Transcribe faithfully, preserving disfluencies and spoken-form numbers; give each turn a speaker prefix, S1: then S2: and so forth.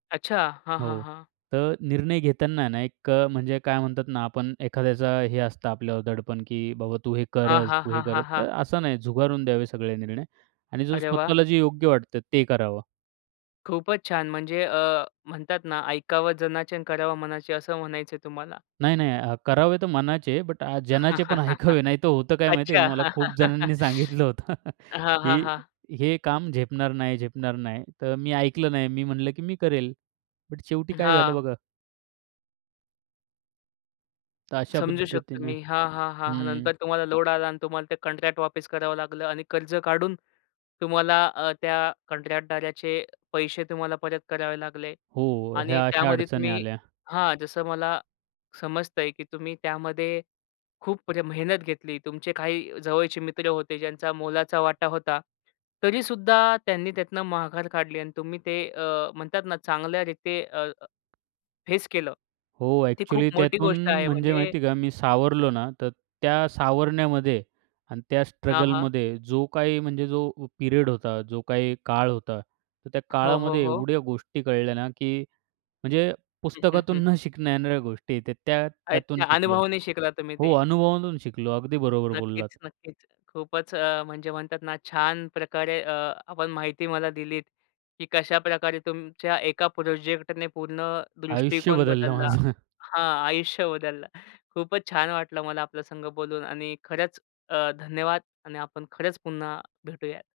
S1: अच्छा. हां, हां,
S2: हो.
S1: हां.
S2: तर निर्णय घेताना ना, एक अ, म्हणजे काय म्हणतात ना आपण एखाद्याचा हे असतं आपल्यावर दडपण. की "बाबा तू हे
S1: हां,
S2: कर,
S1: हां,
S2: तू हे
S1: हां,
S2: कर."
S1: हां,
S2: तर
S1: हां.
S2: असं नाही. झुगारून द्यावे सगळे निर्णय. आणि
S1: अरे वाह!
S2: स्वतःला जे योग्य वाटतं ते करावं.
S1: खूपच छान. म्हणजे अ, म्हणतात ना "ऐकावं जनाचे आणि करावं मनाचे" असं म्हणायचंय तुम्हाला.
S2: नाही, नाही. करावे तर मनाचे बट जनाचे पण ऐकावे. नाहीतर होतं काय माहिती आहे
S1: अच्छा.
S2: का मला खूप जणांनी सांगितलं होतं
S1: हां, हां,
S2: की
S1: हां.
S2: हे काम झेपणार नाही, झेपणार नाही. तर मी ऐकलं नाही. मी म्हंटलं की मी करेल, पण शेवटी काय झालं
S1: हां.
S2: बघा तर अशा
S1: समजू शकतो
S2: पद्धतीने
S1: मी हां, हां, हां.
S2: हं.
S1: नंतर तुम्हाला लोड आलं आणि तुम्हाला ते कॉन्ट्रॅक्ट वापस करावं लागलं. आणि कर्ज काढून तुम्हाला अ, त्या कॉन्ट्रॅक्टदाराचे पैसे तुम्हाला परत करावे लागले.
S2: हो.
S1: आणि
S2: ह्या अशा
S1: त्यामध्ये
S2: अडचणी
S1: तुम्ही
S2: आल्या.
S1: हां, जसं मला समजतंय की तुम्ही त्यामध्ये खूप प्र मेहनत घेतली. तुमचे काही जवळचे मित्र होते. ज्यांचा मोलाचा वाटा होता. तरी सुद्धा त्यांनी त्यातनं मघार काढली. आणि तुम्ही ते अ, म्हणतात ना, चांगल्या रीती अ, फेस केलं.
S2: हो.
S1: ती
S2: ॲक्चुअली
S1: खूप मोठी
S2: त्यातून
S1: गोष्ट आहे,
S2: म्हणजे
S1: म्हणजे
S2: माहिती आहे का मी सावरलो ना तर त्या सावरण्यामध्ये आणि त्या
S1: हां, हां.
S2: स्ट्रगलमध्ये जो काही म्हणजे जो पिरियड होता जो काही काळ होता. तर त्या
S1: हो, हो,
S2: काळामध्ये
S1: हो.
S2: एवढ्या गोष्टी कळल्या ना, की म्हणजे
S1: हं, हं, हं.
S2: पुस्तकातून न शिकणं येणाऱ्या गोष्टी त्या त्या त्यातून
S1: अच्छा.
S2: शिकलो
S1: अनुभवाने शिकला तुम्ही
S2: हो,
S1: ते.
S2: अनुभवांतून शिकलो. अगदी बरोबर
S1: नक्कीच,
S2: बोललात.
S1: नक्कीच. खूपच अ, म्हणजे म्हणतात ना छान प्रकारे अ, आपण माहिती मला दिलीत की कशाप्रकारे तुमच्या एका प्रोजेक्टने पूर्ण
S2: आयुष्य
S1: दृष्टिकोन
S2: बदललं
S1: बदलला
S2: माझं.
S1: हां, आयुष्य बदललं. खूपच छान वाटलं मला आपल्यासंग बोलून. आणि खरंच धन्यवाद आणि आपण खरंच पुन्हा भेटूया.